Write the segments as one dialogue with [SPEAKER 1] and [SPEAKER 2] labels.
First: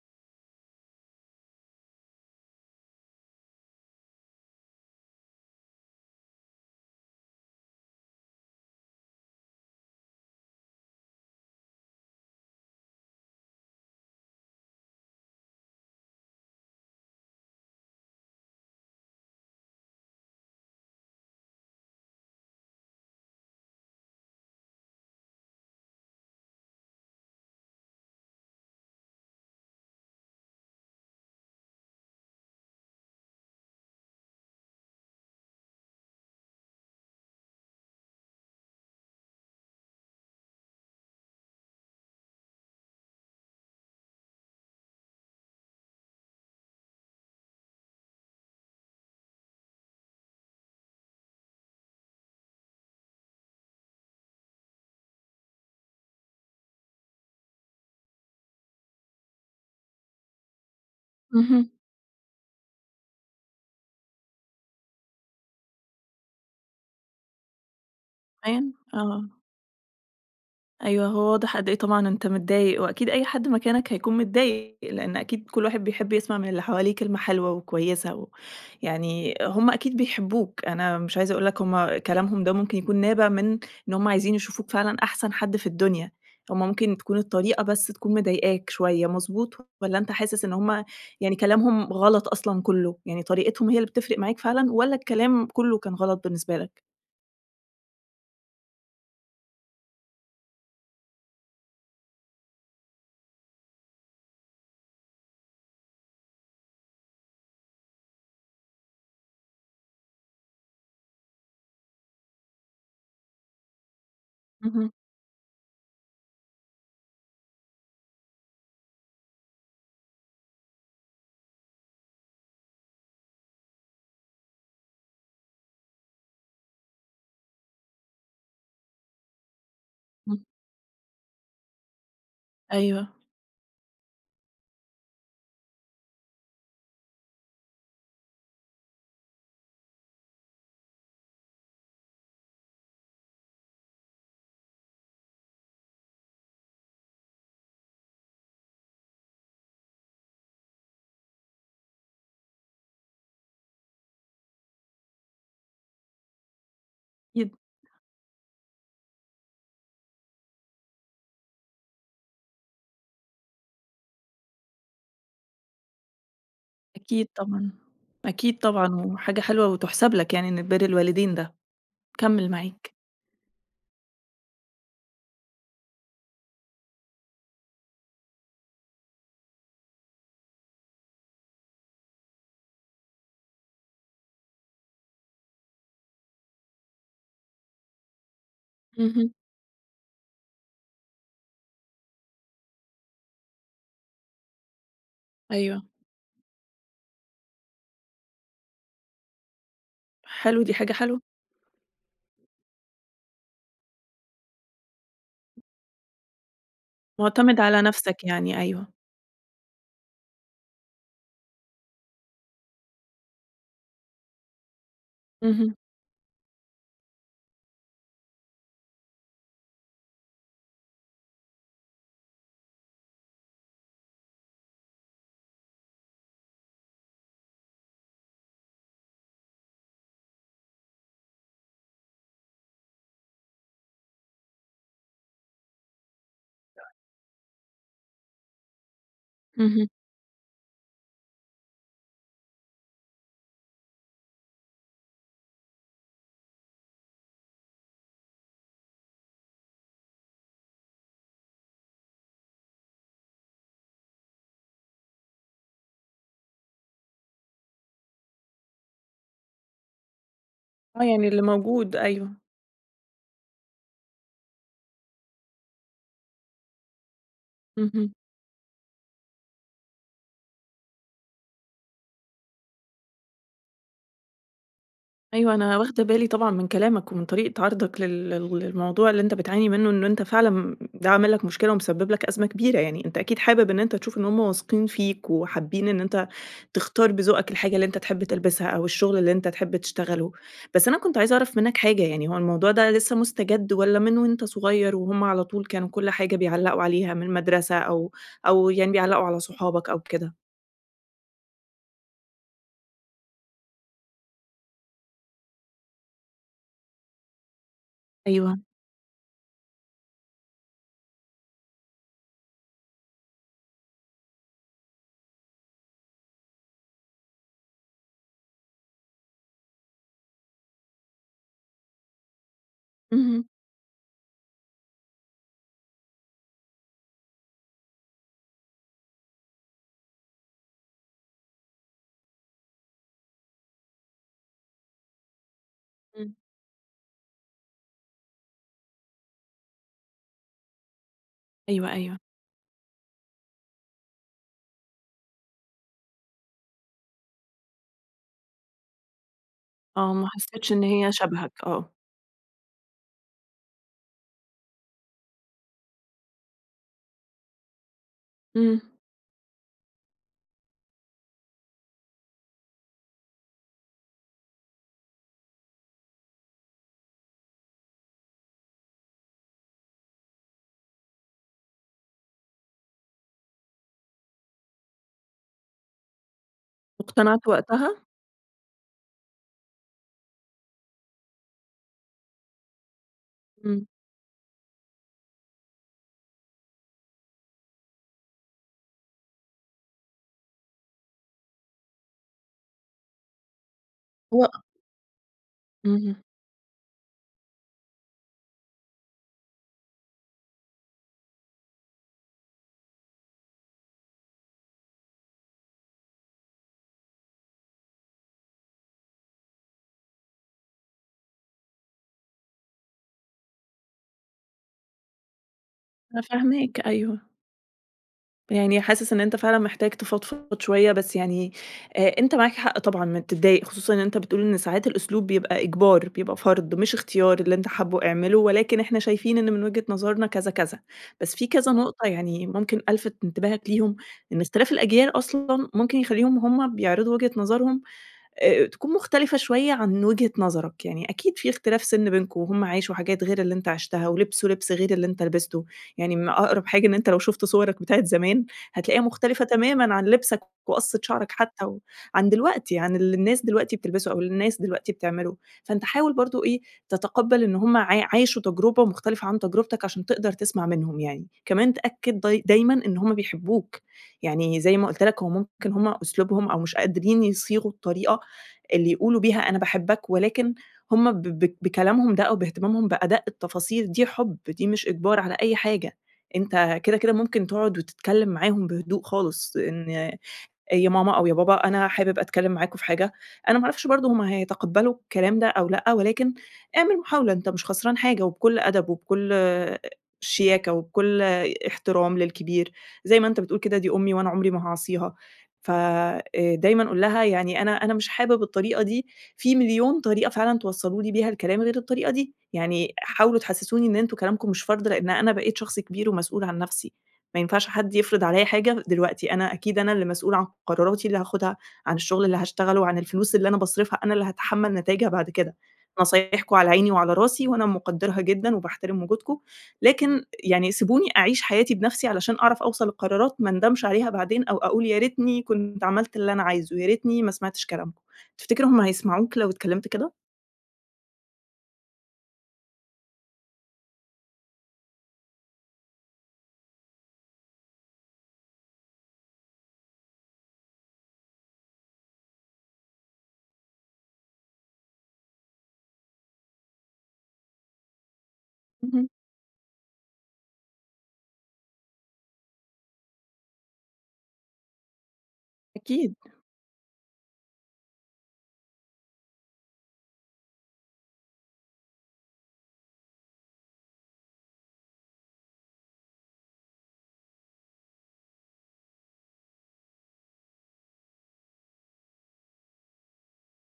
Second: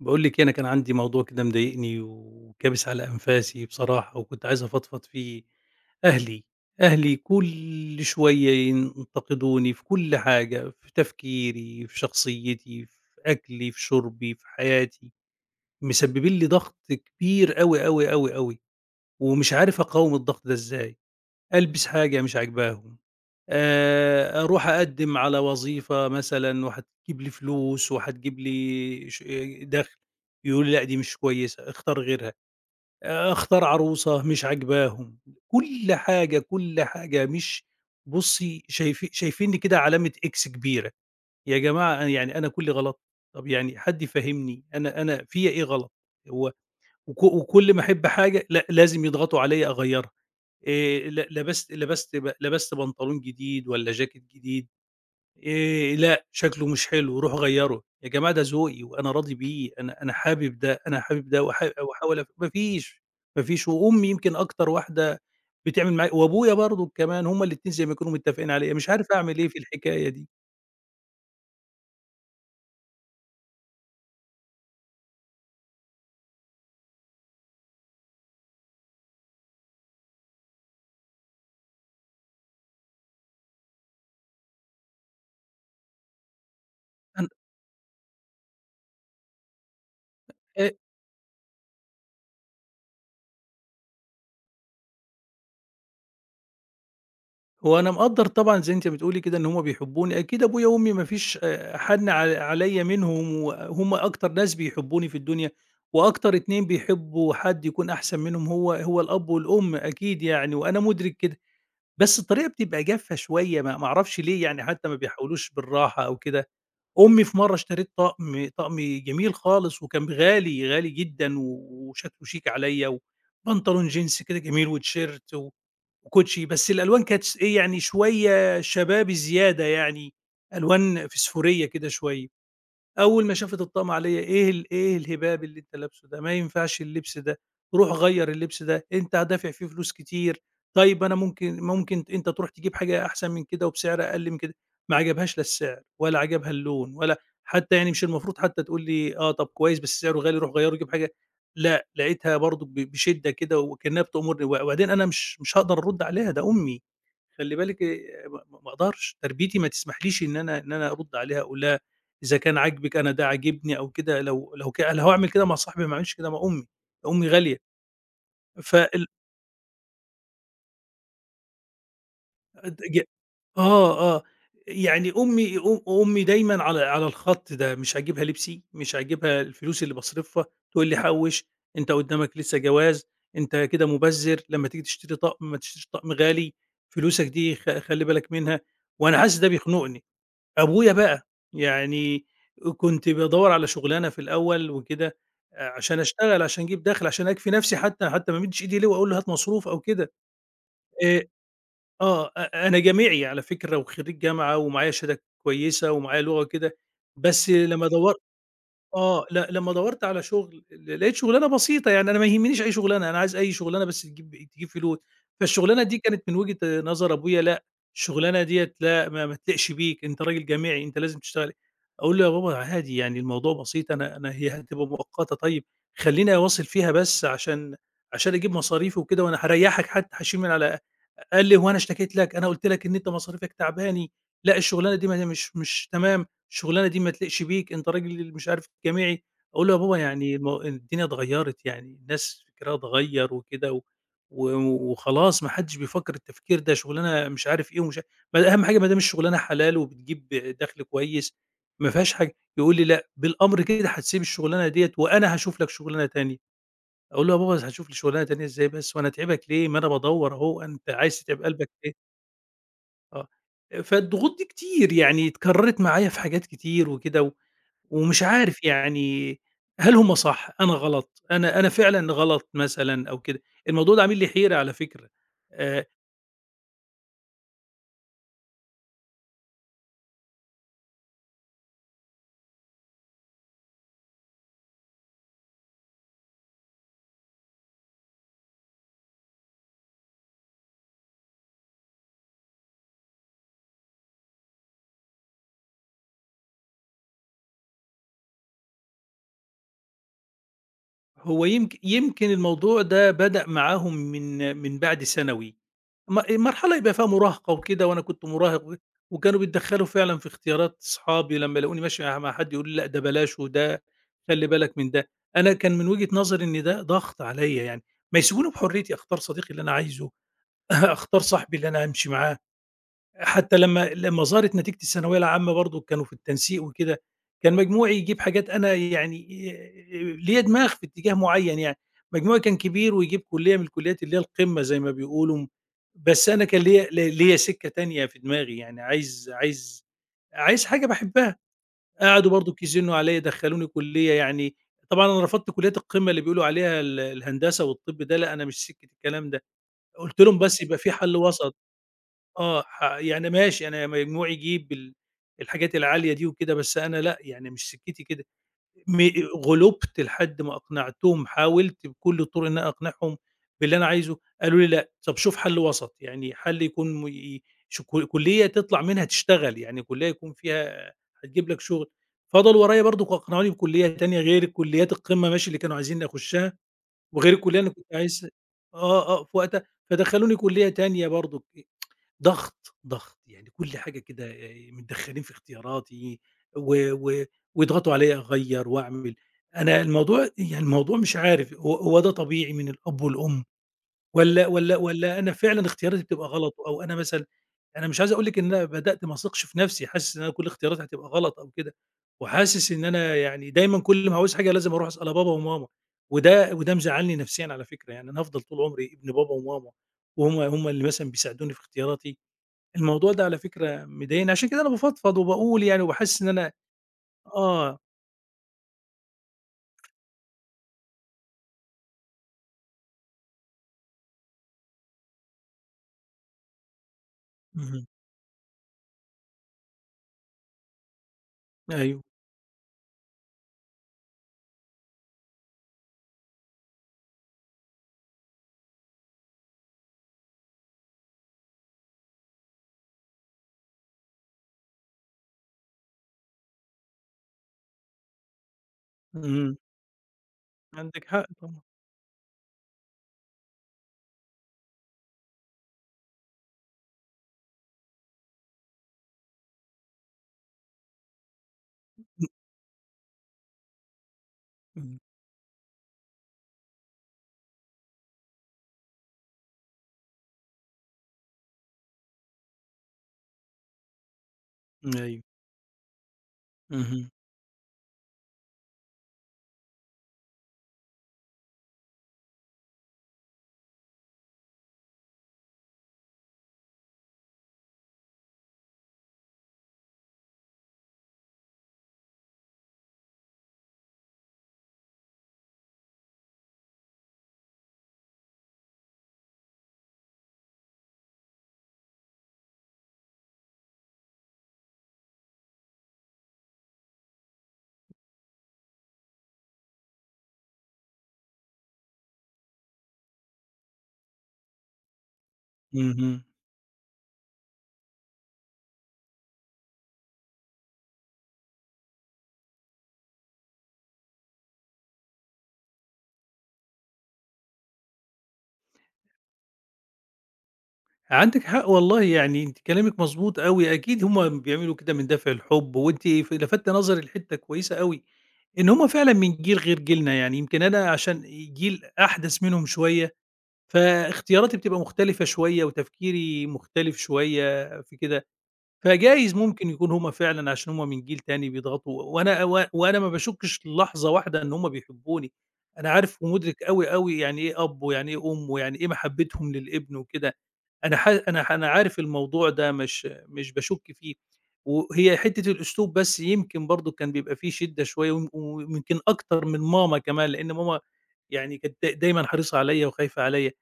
[SPEAKER 1] باقول لِك إيه، أنا كان عندي موضوع كده مضايقني وكابس على أنفاسي بصراحة، وكنت عايز أفضفض فيه. أهلي، أهلي كل شوية ينتقدوني في كل حاجة، في تفكيري، في شخصيتي، في أكلي، في شربي، في حياتي، مسببين لي ضغط كبير أوي، أوي، أوي، أوي، ومش عارف أقاوم الضغط ده إزاي. ألبس حاجة مش عاجباهم. أروح أقدّم على وظيفة مثلًا وهتجيب لي فلوس وهتجيب لي دَخْل. يقولوا لي: "لأ دي مش كويسة، اختار غيرها." أختار عروسة مش عاجباهم. كل حاجة، كل حاجة مش... بُصّي شايفينّي كده علامة X كبيرة. يا جماعة يعني أنا كُلّي غلط. طَب يعني حد يفهّمني أنا فيّا إيه غلط؟ هو وك وكل ما أحب حاجة لأ لازم يضغطوا عليّا أغيّرها. ل لبست لبست ب لبست بنطلون جديد والّا جاكيت جديد. لأ، شكله مش حلو، روحوا غيّروا، يا جماعة ده ذوقي وأنا راضي بيه، أنا حابب ده، أنا حابب ده
[SPEAKER 2] اهم،
[SPEAKER 1] وأحاول ما فيش، ما فيش. وأمي يمكن أكتر واحدة بتعمل معايا وأبويا برضه كمان هُم الاتنين زي ما يكونوا متّفقين
[SPEAKER 2] كمان!
[SPEAKER 1] عليّا، مش عارف
[SPEAKER 2] آه،
[SPEAKER 1] أعمل إيه في الحكاية دي.
[SPEAKER 2] أيوه هو واضح قد إيه طبعًا أنت متضايق، وأكيد أي حد مكانك هيكون متضايق، لأن أكيد كل واحد بيحب يسمع من اللي حواليه كلمة حلوة وكويسة و يعني هم أكيد بيحبوك، أنا مش عايزة أقول لك هم كلامهم ده ممكن يكون نابع من إن هم عايزين يشوفوك فعلًا أحسن حد في الدنيا، هم ممكن تكون
[SPEAKER 1] أن
[SPEAKER 2] الطريقة بس تكون مضايقاك شوية، مضبوط والّا أنت حاسس إن
[SPEAKER 1] هو أنا إيه،
[SPEAKER 2] هم يعني كلامهم غلط أصلًا كله، يعني طريقتهم هي اللي بتفرق معاك فعلًا والّا الكلام كله كان غلط بالنسبة لك؟
[SPEAKER 1] وانا مقدّر طبعًا زي أنتِ بتقولي كده إن هُم بيحبوني، أكيد أبويا وأمي ما فيش حَنّ عليّا منهم، وهُم أكتر ناس بيحبوني في الدنيا. وأكتر اتنين بيحبوا حد يكون أحسن منهم هو الأب والأم أكيد يعني، وأنا مُدرك كده. بس الطريقة بتبقى جافة شوية ما أعرفش ليه يعني حتى
[SPEAKER 2] اهم،
[SPEAKER 1] ما بيحاولوش بالراحة أو كده. أمي في مرّة اشترِت طقم جميل خالص وكان غالي، غالي جدًا وشكله شيك عليّا وبنطلون جينز كده جميل وتيشيرت و وكوتشي، بس الألوان كانت إيه، يعني شوية شبابي زيادة يعني،
[SPEAKER 2] إمم،
[SPEAKER 1] ألوان فسفورية كده شوية.
[SPEAKER 2] أيوه.
[SPEAKER 1] أول ما شافت الطقم عليّا: إيه الهباب اللي أنت لابسه ده، ما ينفعش اللبس ده، روح غيّر اللبس ده، أنت هتدافع فيه فلوس كتير. طيب أنا ممكن أنت تروح تجيب حاجة أحسن من كده وبسعر أقل من كده. ما عجبهاش لا السعر ولا عجبها اللون ولا حتى يعني مش المفروض حتى تقول لي آه طب كويس بس سعره غالي روح غيّره وجيب حاجة. لأ، لقيتها برضه بشدة كده وكأنها بتأمرني، وبعدين أنا مش هاقدر أرُد عليها ده أمي. خلّي
[SPEAKER 2] أكيد،
[SPEAKER 1] بالِك ما أقدرش، تربيتي ما تسمحليش إن أنا أرُد عليها أقول لها إذا كان عاجبِك أنا ده عاجبني أو كده، لو هاعمل كده مع صاحبي ما اعملش كده مع أمي.
[SPEAKER 2] أكيد
[SPEAKER 1] أمي غالية.
[SPEAKER 2] طبعًا، أكيد طبعًا،
[SPEAKER 1] فال
[SPEAKER 2] وحاجة حلوة وتُحسَب لك يعني إن بِر الوالدين ده، كمّل معاك.
[SPEAKER 1] ج آه، آه. يعني أمي دايمًا على الخط ده، مش عاجبها لبسي، مش عاجبها الفلوس اللي باصرفها، تقول لي: "حوِّش، أنت قدّامك لسه جواز، أنت كده مُبذِّر، لمّا تيجي تشتري طقم ما تشتريش طقم غالي، فلوسك دي خلِّ بالك منها." وأنا
[SPEAKER 2] اهم،
[SPEAKER 1] حاسس ده بيخنُقني. أبويا بقى، يعني كنت بادوّر على شُغلانة في الأول وكده
[SPEAKER 2] أيوه.
[SPEAKER 1] عشان أشتغل، عشان أجيب دَخْل، عشان أكفي نَفْسي حتّى، حتّى ما أمدّش إيدي ليه وأقول له هات مصروف أو كده.
[SPEAKER 2] حلو، دي حاجة حلوة،
[SPEAKER 1] آآ آه، أنا جامعي على فكرة وخرّيج جامعة ومعايا شهادة كويسة ومعايا لغة وكده. بس
[SPEAKER 2] مُعتمد على
[SPEAKER 1] لمّا دو
[SPEAKER 2] نَفْسك يعني، أيوه.
[SPEAKER 1] آه، لمّا دَوَّرت على شُغل لقيت شُغلانة بسيطة، يعني أنا ما يهمنيش أي شُغلانة، أنا عايز أي شُغلانة بس تجيب فلوس.
[SPEAKER 2] اهم،
[SPEAKER 1] فالشُغلانة دي كانت من وجهة نظر أبويا لأ. الشُغلانة ديّة لأ، ما تليقش بيك، أنت راجل جامعي، أنت لازم تشتغل. أقول له: "يا بابا عادي يعني الموضوع بسيط، أنا أنا هي هتبقى مؤقتة طيب، خلّيني أواصل فيها بس عشان أجيب مصاريفي وكده وأنا هاريّحك حتّى، هاشيل من على" قال لي: "هو أنا اشتكيت لك؟ أنا قُلت لك إن أنت مصاريفك تعباني، لأ الشُغلانة دي ما هي مش تمام." الشغلانة دي ما تليقش بيك، أنت راجل مش عارف جامعي. أقول له: "يا
[SPEAKER 2] اهم.
[SPEAKER 1] بابا يعني ما هو الدنيا اتغيّرت، يعني الناس فكرها اتغيّر وكده و و وخلاص ما حدّش بيفكّر التفكير ده، شغلانة مش عارف إيه ومش ع" ما أهم حاجة ما دام الشغلانة حلال وبتجيب دَخْل كويس ما فيهاش حاجة. يقول لي: "لأ، بالأمر كده هتسيب الشغلانة ديّة وأنا هاشوف لك شغلانة تانية." أقول له: "يا بابا هاشوف لي شغلانة تانية إزاي بس وأنا أتعبك ليه؟ ما أنا بادوّر أهو، أنت
[SPEAKER 2] آه،
[SPEAKER 1] عايز
[SPEAKER 2] يعني
[SPEAKER 1] تتعب
[SPEAKER 2] اللي
[SPEAKER 1] قلبك
[SPEAKER 2] موجود،
[SPEAKER 1] ليه؟"
[SPEAKER 2] أيوه.
[SPEAKER 1] آه. فالضغوط دي كتير، يعني اتكرّرت معايا في حاجات كتير وكده
[SPEAKER 2] اهم.
[SPEAKER 1] ومش عارف يعني هل هم صح، أنا غلط، أنا فعلًا غلط مثلًا أو كده. الموضوع ده عامل لي حيرة على فكرة.
[SPEAKER 2] أيوه، أنا
[SPEAKER 1] آآ
[SPEAKER 2] واخدة بالي طبعًا من كلامك ومن طريقة عرضك لل لل للموضوع اللي أنت بتعاني منه، إن أنت فعلًا ده عامل لك مشكلة ومسبب لك أزمة كبيرة، يعني أنت أكيد حابب إن أنت تشوف إن هُم واثقين فيك وحابين إن أنت تختار بذوقك الحاجة اللي أنت تحب تلبسها أو الشغل اللي أنت تحب تشتغله. بس أنا كنت عايزة أعرف منّك حاجة، يعني هو الموضوع ده لسه مستجد والّا من وأنت صغير وهُم على طول كانوا كل حاجة بيعلّقوا عليها من المدرسة أو يعني بيعلّقوا على صحابك أو كده؟
[SPEAKER 1] هو يمك يمكن الموضوع ده بدأ معاهم من بعد ثانوي، مرحلة يبقى فيها مراهقة وكده وأنا كنت
[SPEAKER 2] أيوه.
[SPEAKER 1] مراهق و وكانوا بيتدخّلوا فعلًا في اختيارات صحابي لمّا يلاقوني ماشي مع حد يقولوا لي: "لأ ده بلاش وده خلّي بالك من ده." أنا كان من وجهة نظري إن ده ضغط عليّا يعني، ما يسيبوني بحريتي أختار صديقي اللي أنا عايزه، أختار صاحبي اللي أنا هامشي معاه.
[SPEAKER 2] اهم،
[SPEAKER 1] حتى لمّا ظهرت نتيجة الثانوية العامة برضه كانوا في التنسيق وكده، كان مجموعي يجيب حاجات أنا يعني ليّا دماغ في اتجاه معيّن يعني، مجموعي كان كبير ويجيب كُلّية من الكُلّيات اللي هي القمة زي ما بيقولوا. بس
[SPEAKER 2] إمم.
[SPEAKER 1] أنا كان ليّا ليّا سِكّة تانية في دماغي، يعني عايز حاجة باحبها.
[SPEAKER 2] أيوه، أيوه.
[SPEAKER 1] قعدوا برضك يزنّوا عليّا دخّلوني كُلّية يعني طبعًا أنا رفضت كُلّيات القمة اللي بيقولوا عليها الهندسة والطِب ده لأ، أنا مش سِكّة الكلام ده.
[SPEAKER 2] آه،
[SPEAKER 1] قُلت
[SPEAKER 2] ما
[SPEAKER 1] لهم بس
[SPEAKER 2] حسيتش
[SPEAKER 1] يبقى
[SPEAKER 2] إن
[SPEAKER 1] في
[SPEAKER 2] هي
[SPEAKER 1] حَل
[SPEAKER 2] شبهك،
[SPEAKER 1] وسط.
[SPEAKER 2] آه.
[SPEAKER 1] آه، يعني ماشي أنا مجموعي يجيب الحاجات العالية دي وكده، بس أنا لأ، يعني مش سكتي كده،
[SPEAKER 2] إمم،
[SPEAKER 1] م غُلُبت لحد ما أقنعتهم، حاولت بكل الطُرق إن أنا أقنعهم باللي أنا عايزه. قالوا لي: "لأ، طَب شوف حَل وسَط." يعني حَل يكون م ي ش ك كُلّية تطلع منها تشتغل، يعني كُلّية يكون فيها هتجيب لك شُغل. فضلوا ورايا برضه أقنعوني بكُلّية تانية غير كُلّيات القمة ماشي اللي كانوا عايزينّي أخُشّها وغير
[SPEAKER 2] واقتنعت
[SPEAKER 1] الكُلّية اللي أنا كنت
[SPEAKER 2] وقتها؟
[SPEAKER 1] عايز. آه، آه، في وقتها. فدخّلوني كُلّية تانية برضه ضغط، ضغط، يعني كل
[SPEAKER 2] إمم،
[SPEAKER 1] حاجة كده متدخّلين في اختياراتي و و ويضغطوا عليّا أغيّر وأعمل. أنا الموضوع يعني الموضوع مش عارف هو ده طبيعي من الأب والأم والّا
[SPEAKER 2] هو
[SPEAKER 1] والّا والّا أنا فعلًا اختياراتي
[SPEAKER 2] اهم،
[SPEAKER 1] بتبقى غلط أو أنا مثلًا أنا مش عايز أقول لِك إن أنا بدأت ما اثقش في نَفْسي، حاسس إن أنا كل اختياراتي هتبقى غلط أو كده وحاسس إن أنا يعني دايمًا كل ما هاعوز حاجة لازم أروح أسأل بابا وماما وده مزعّلني نفسيًا على فكرة، يعني أنا هافضل طول عمري ابن بابا وماما وهُم اللي مثلًا بيساعدوني في اختياراتي. الموضوع ده على فكرة مضايقني، عشان كده أنا بافضفض وباقول يعني وباحس
[SPEAKER 2] أنا
[SPEAKER 1] إن أنا
[SPEAKER 2] فاهماك أيوه،
[SPEAKER 1] آه،
[SPEAKER 2] يعني حاسس إن أنت فعلًا محتاج تفضفض شوية، بس يعني أنت معاك حق طبعًا إنك تتضايق، خصوصًا إن أنت بتقول إن ساعات الأسلوب بيبقى إجبار، بيبقى فرض مش اختيار، اللي أنت
[SPEAKER 1] اهم،
[SPEAKER 2] حابه اعمله، ولكن إحنا شايفين إن من وجهة نظرنا كذا كذا، بس في كذا
[SPEAKER 1] أيوه،
[SPEAKER 2] نقطة يعني ممكن ألفت انتباهك ليهم، إن اختلاف الأجيال أصلًا ممكن يخليهم هُم بيعرضوا وجهة نظرهم تكون مختلفة شوية عن وجهة نظرك، يعني أكيد في اختلاف سِن بينكم وهُم عاشوا حاجات غير اللي أنت عِشتها، ولبسوا لبس غير اللي أنت لبسته، يعني أقرب حاجة إن أنت لو شُفت صورك بتاعة زمان، هتلاقيها مختلفة
[SPEAKER 1] اهم،
[SPEAKER 2] تمامًا عن لبسك وقصة
[SPEAKER 1] عندِك حق
[SPEAKER 2] شعرك
[SPEAKER 1] طبعًا،
[SPEAKER 2] حتى عن دلوقتي، عن اللي الناس دلوقتي بتلبسه أو اللي الناس دلوقتي بتعمله، فأنت حاول برضه إيه، تتقبّل إن هُم عاشوا تجربة مختلفة عن تجربتك عشان تقدر تسمع منهم يعني، كمان تأكد دايمًا إن هُم بيحبوك، يعني زي ما
[SPEAKER 1] إمم،
[SPEAKER 2] قُلت لك هو ممكن هُم أسلوبهم أو مش قادرين يصيغوا الطريقة اللي يقولوا بيها أنا باحبك، ولكن هُم ب ب بكلامهم ده أو باهتمامهم بأدق التفاصيل دي حُب، دي مش
[SPEAKER 1] إمم،
[SPEAKER 2] إجبار
[SPEAKER 1] أيوه،
[SPEAKER 2] على أي حاجة، أنت كده،
[SPEAKER 1] اهم،
[SPEAKER 2] كده ممكن تقعد وتتكلم معاهم بهدوء خالص، إن يا ماما أو يا بابا أنا حابب أتكلم معاكم في حاجة، أنا ما أعرفش برضه هُم هيتقبّلوا الكلام ده أو لأ، ولكن اعمل محاولة أنت مش خسران حاجة، وبكل أدب وبكل شياكة وبكل احترام للكبير، زي ما أنت بتقول كده دي أمي وأنا عمري ما هاعصيها، ف دايمًا قُل لها يعني أنا مش حابب الطريقة دي، في مليون طريقة فعلًا توصّلوا لي بيها الكلام غير الطريقة دي، يعني حاولوا تحسّسوني إن أنتم كلامكم مش فارض لإن أنا بقيت شخص كبير ومسؤول عن نفسي. ما ينفعش حد يفرض عليّا حاجة دلوقتي، أنا أكيد أنا اللي مسؤولة عن قراراتي اللي هاخدها، عن الشغل اللي هاشتغله، عن الفلوس اللي أنا باصرفها، أنا اللي هاتحمّل نتايجها بعد كده.
[SPEAKER 1] اهم،
[SPEAKER 2] نصايحكم على عيني وعلى راسي وأنا مقدّرها جدًا وباحترم وجودكم، لكن يعني سيبوني أعيش حياتي بنفسي علشان أعرف أوصل لقرارات ما اندمش عليها بعدين أو أقول يا ريتني كنت عملت اللي أنا عايزه، يا ريتني ما سمعتش كلامكم. تفتكر هُم هيسمعوك لو اتكلمت كده؟
[SPEAKER 1] عندِك حق والله يعني أنتِ كلامِك مضبوط أوي، أكيد هُم بيعملوا كده من دافع الحب، وأنتِ لفتِّ نظري لحتّة كويسة أوي، إن هُم فعلًا من جيل غير جيلنا، يعني يمكن أنا عشان جيل أحدث منهم شوية، فاختياراتي بتبقى مختلفة شوية وتفكيري مختلف شوية في كده.
[SPEAKER 2] اهم،
[SPEAKER 1] فجايز ممكن يكون هم فعلًا عشان هم من جيل تاني بيضغطوا، وأنا وأنا ما باشُكّش للحظة واحدة إن هم بيحبوني، أنا
[SPEAKER 2] أكيد،
[SPEAKER 1] عارف ومُدرك أوي، أوي يعني إيه أب ويعني إيه أم ويعني إيه محبتهم للابن وكده. أنا عارف الموضوع ده مش باشُك فيه، وهي حتّة الأسلوب بس يمكن برضه كان بيبقى فيه شِدّة شوية ويمكن أكتر من ماما كمان، لإن ماما يعني كانت دايمًا حريصة عليّا وخايفة عليّا.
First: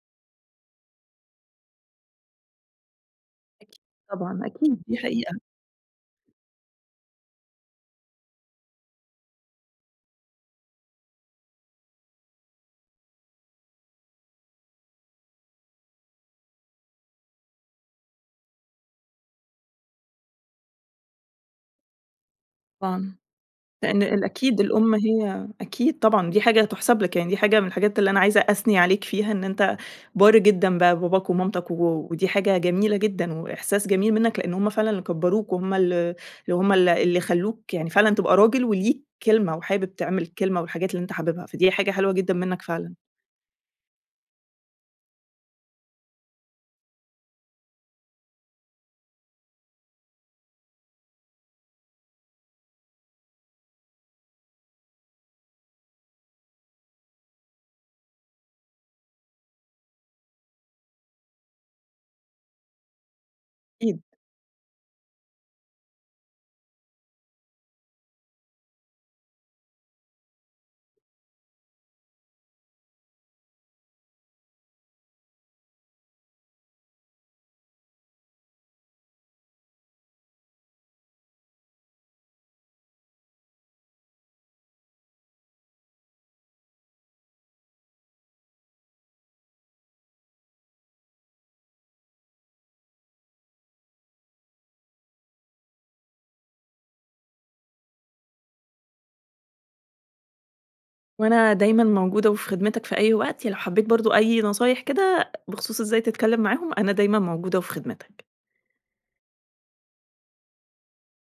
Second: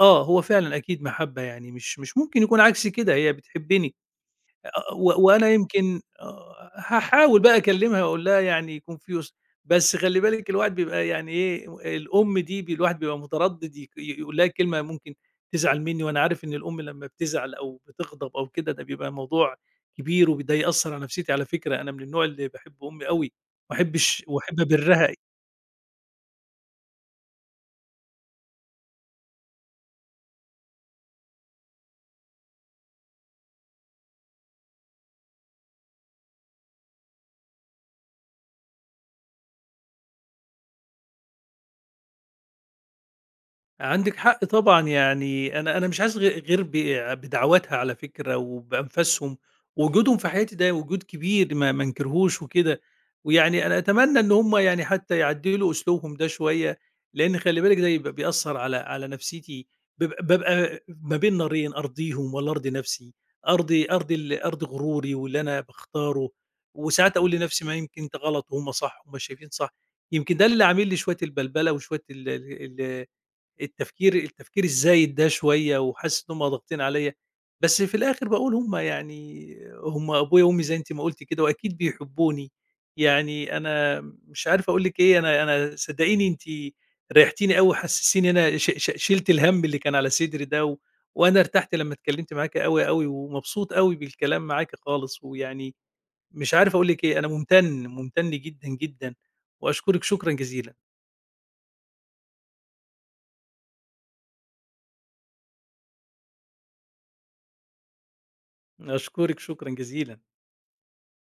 [SPEAKER 1] آه، هو فعلًا أكيد محبة يعني مش ممكن يكون عكس كده، هي
[SPEAKER 2] أكيد
[SPEAKER 1] بتحبّني.
[SPEAKER 2] طبعًا، أكيد، دي
[SPEAKER 1] و
[SPEAKER 2] حقيقة
[SPEAKER 1] وأنا يمكن هاحاول بقى أكلّمها وأقول لها يعني يكون في بس خلّي بالِك الواحد بيبقى يعني إيه، الأم دي الواحد بيبقى متردّد يقول لها كلمة ممكن تزعل منّي وأنا عارف إن الأم لمّا بتزعل أو بتغضب أو كده ده بيبقى موضوع كبير ده يأثّر على نفسيتي على فكرة، أنا من النوع اللي باحب أمي
[SPEAKER 2] طبعًا.
[SPEAKER 1] أوي، ما
[SPEAKER 2] لإن
[SPEAKER 1] احبش وأحب
[SPEAKER 2] الأكيد الأم
[SPEAKER 1] أبرّها.
[SPEAKER 2] هي أكيد طبعًا دي حاجة تُحسب لك، يعني دي حاجة من الحاجات اللي أنا عايزة أثني عليك فيها، إن أنت بار جدًا بقى بباباك ومامتك، ودي حاجة جميلة جدًا وإحساس جميل منّك، لإن هم فعلًا اللي كبّروك وهم ال وهم ال اللي خلّوك يعني فعلًا تبقى راجل وليك كلمة وحابب تعمل الكلمة والحاجات اللي أنت حاببها، فدي حاجة حلوة جدًا منّك فعلًا،
[SPEAKER 1] عندِك حق طبعًا، يعني أنا مش حاسس غير بدعواتها على فكرة وبأنفاسهم، وجودهم في حياتي ده وجود كبير ما انكرهوش وكده، ويعني أنا أتمنى إن هم يعني حتى يعدّلوا أسلوبهم ده شوية، لإن خلّي بالِك ده يبقى بيأثّر على نفسيتي. بابقى ما بين نارين أرضيهم والّا أرضي نفسي، أرضي
[SPEAKER 2] أكيد.
[SPEAKER 1] أرضي ال أرضي غروري واللي أنا باختاره. وساعات أقول لنفسي ما يمكن ده غلط وهم صح، هم شايفين صح، يمكن ده اللي عامل لي شوية البلبلة وشوية ال ال ال التفكير التفكير الزايد ده شوية وحاسس إن هم ضاغطين عليّا، بس في الآخر باقول يعني هم أبويا وأمي زي أنتِ ما قُلتِ كده وأكيد بيحبوني، يعني أنا مش عارف أقول لِك إيه، أنا صدّقيني أنتِ ريحتيني أوي، حسّستيني إن أنا ش ش شِلت الهَم اللي كان على صدري ده وأنا ارتحت لمّا اتكلّمت معاكِ أوي، أوي ومبسوط أوي بالكلام معاكِ خالص، ويعني مش عارف أقول لِك إيه، أنا مُمتن، مُمتن جدًا، جدًا وأشكرِك شكرًا جزيلًا،
[SPEAKER 2] وأنا دايمًا موجودة وفي خدمتك في أي وقت، لو حبّيت برضه أي نصايح كده بخصوص إزاي تتكلّم معاهم، أنا دايمًا موجودة وفي خدمتك.
[SPEAKER 1] أشكرِك شكرًا جزيلًا.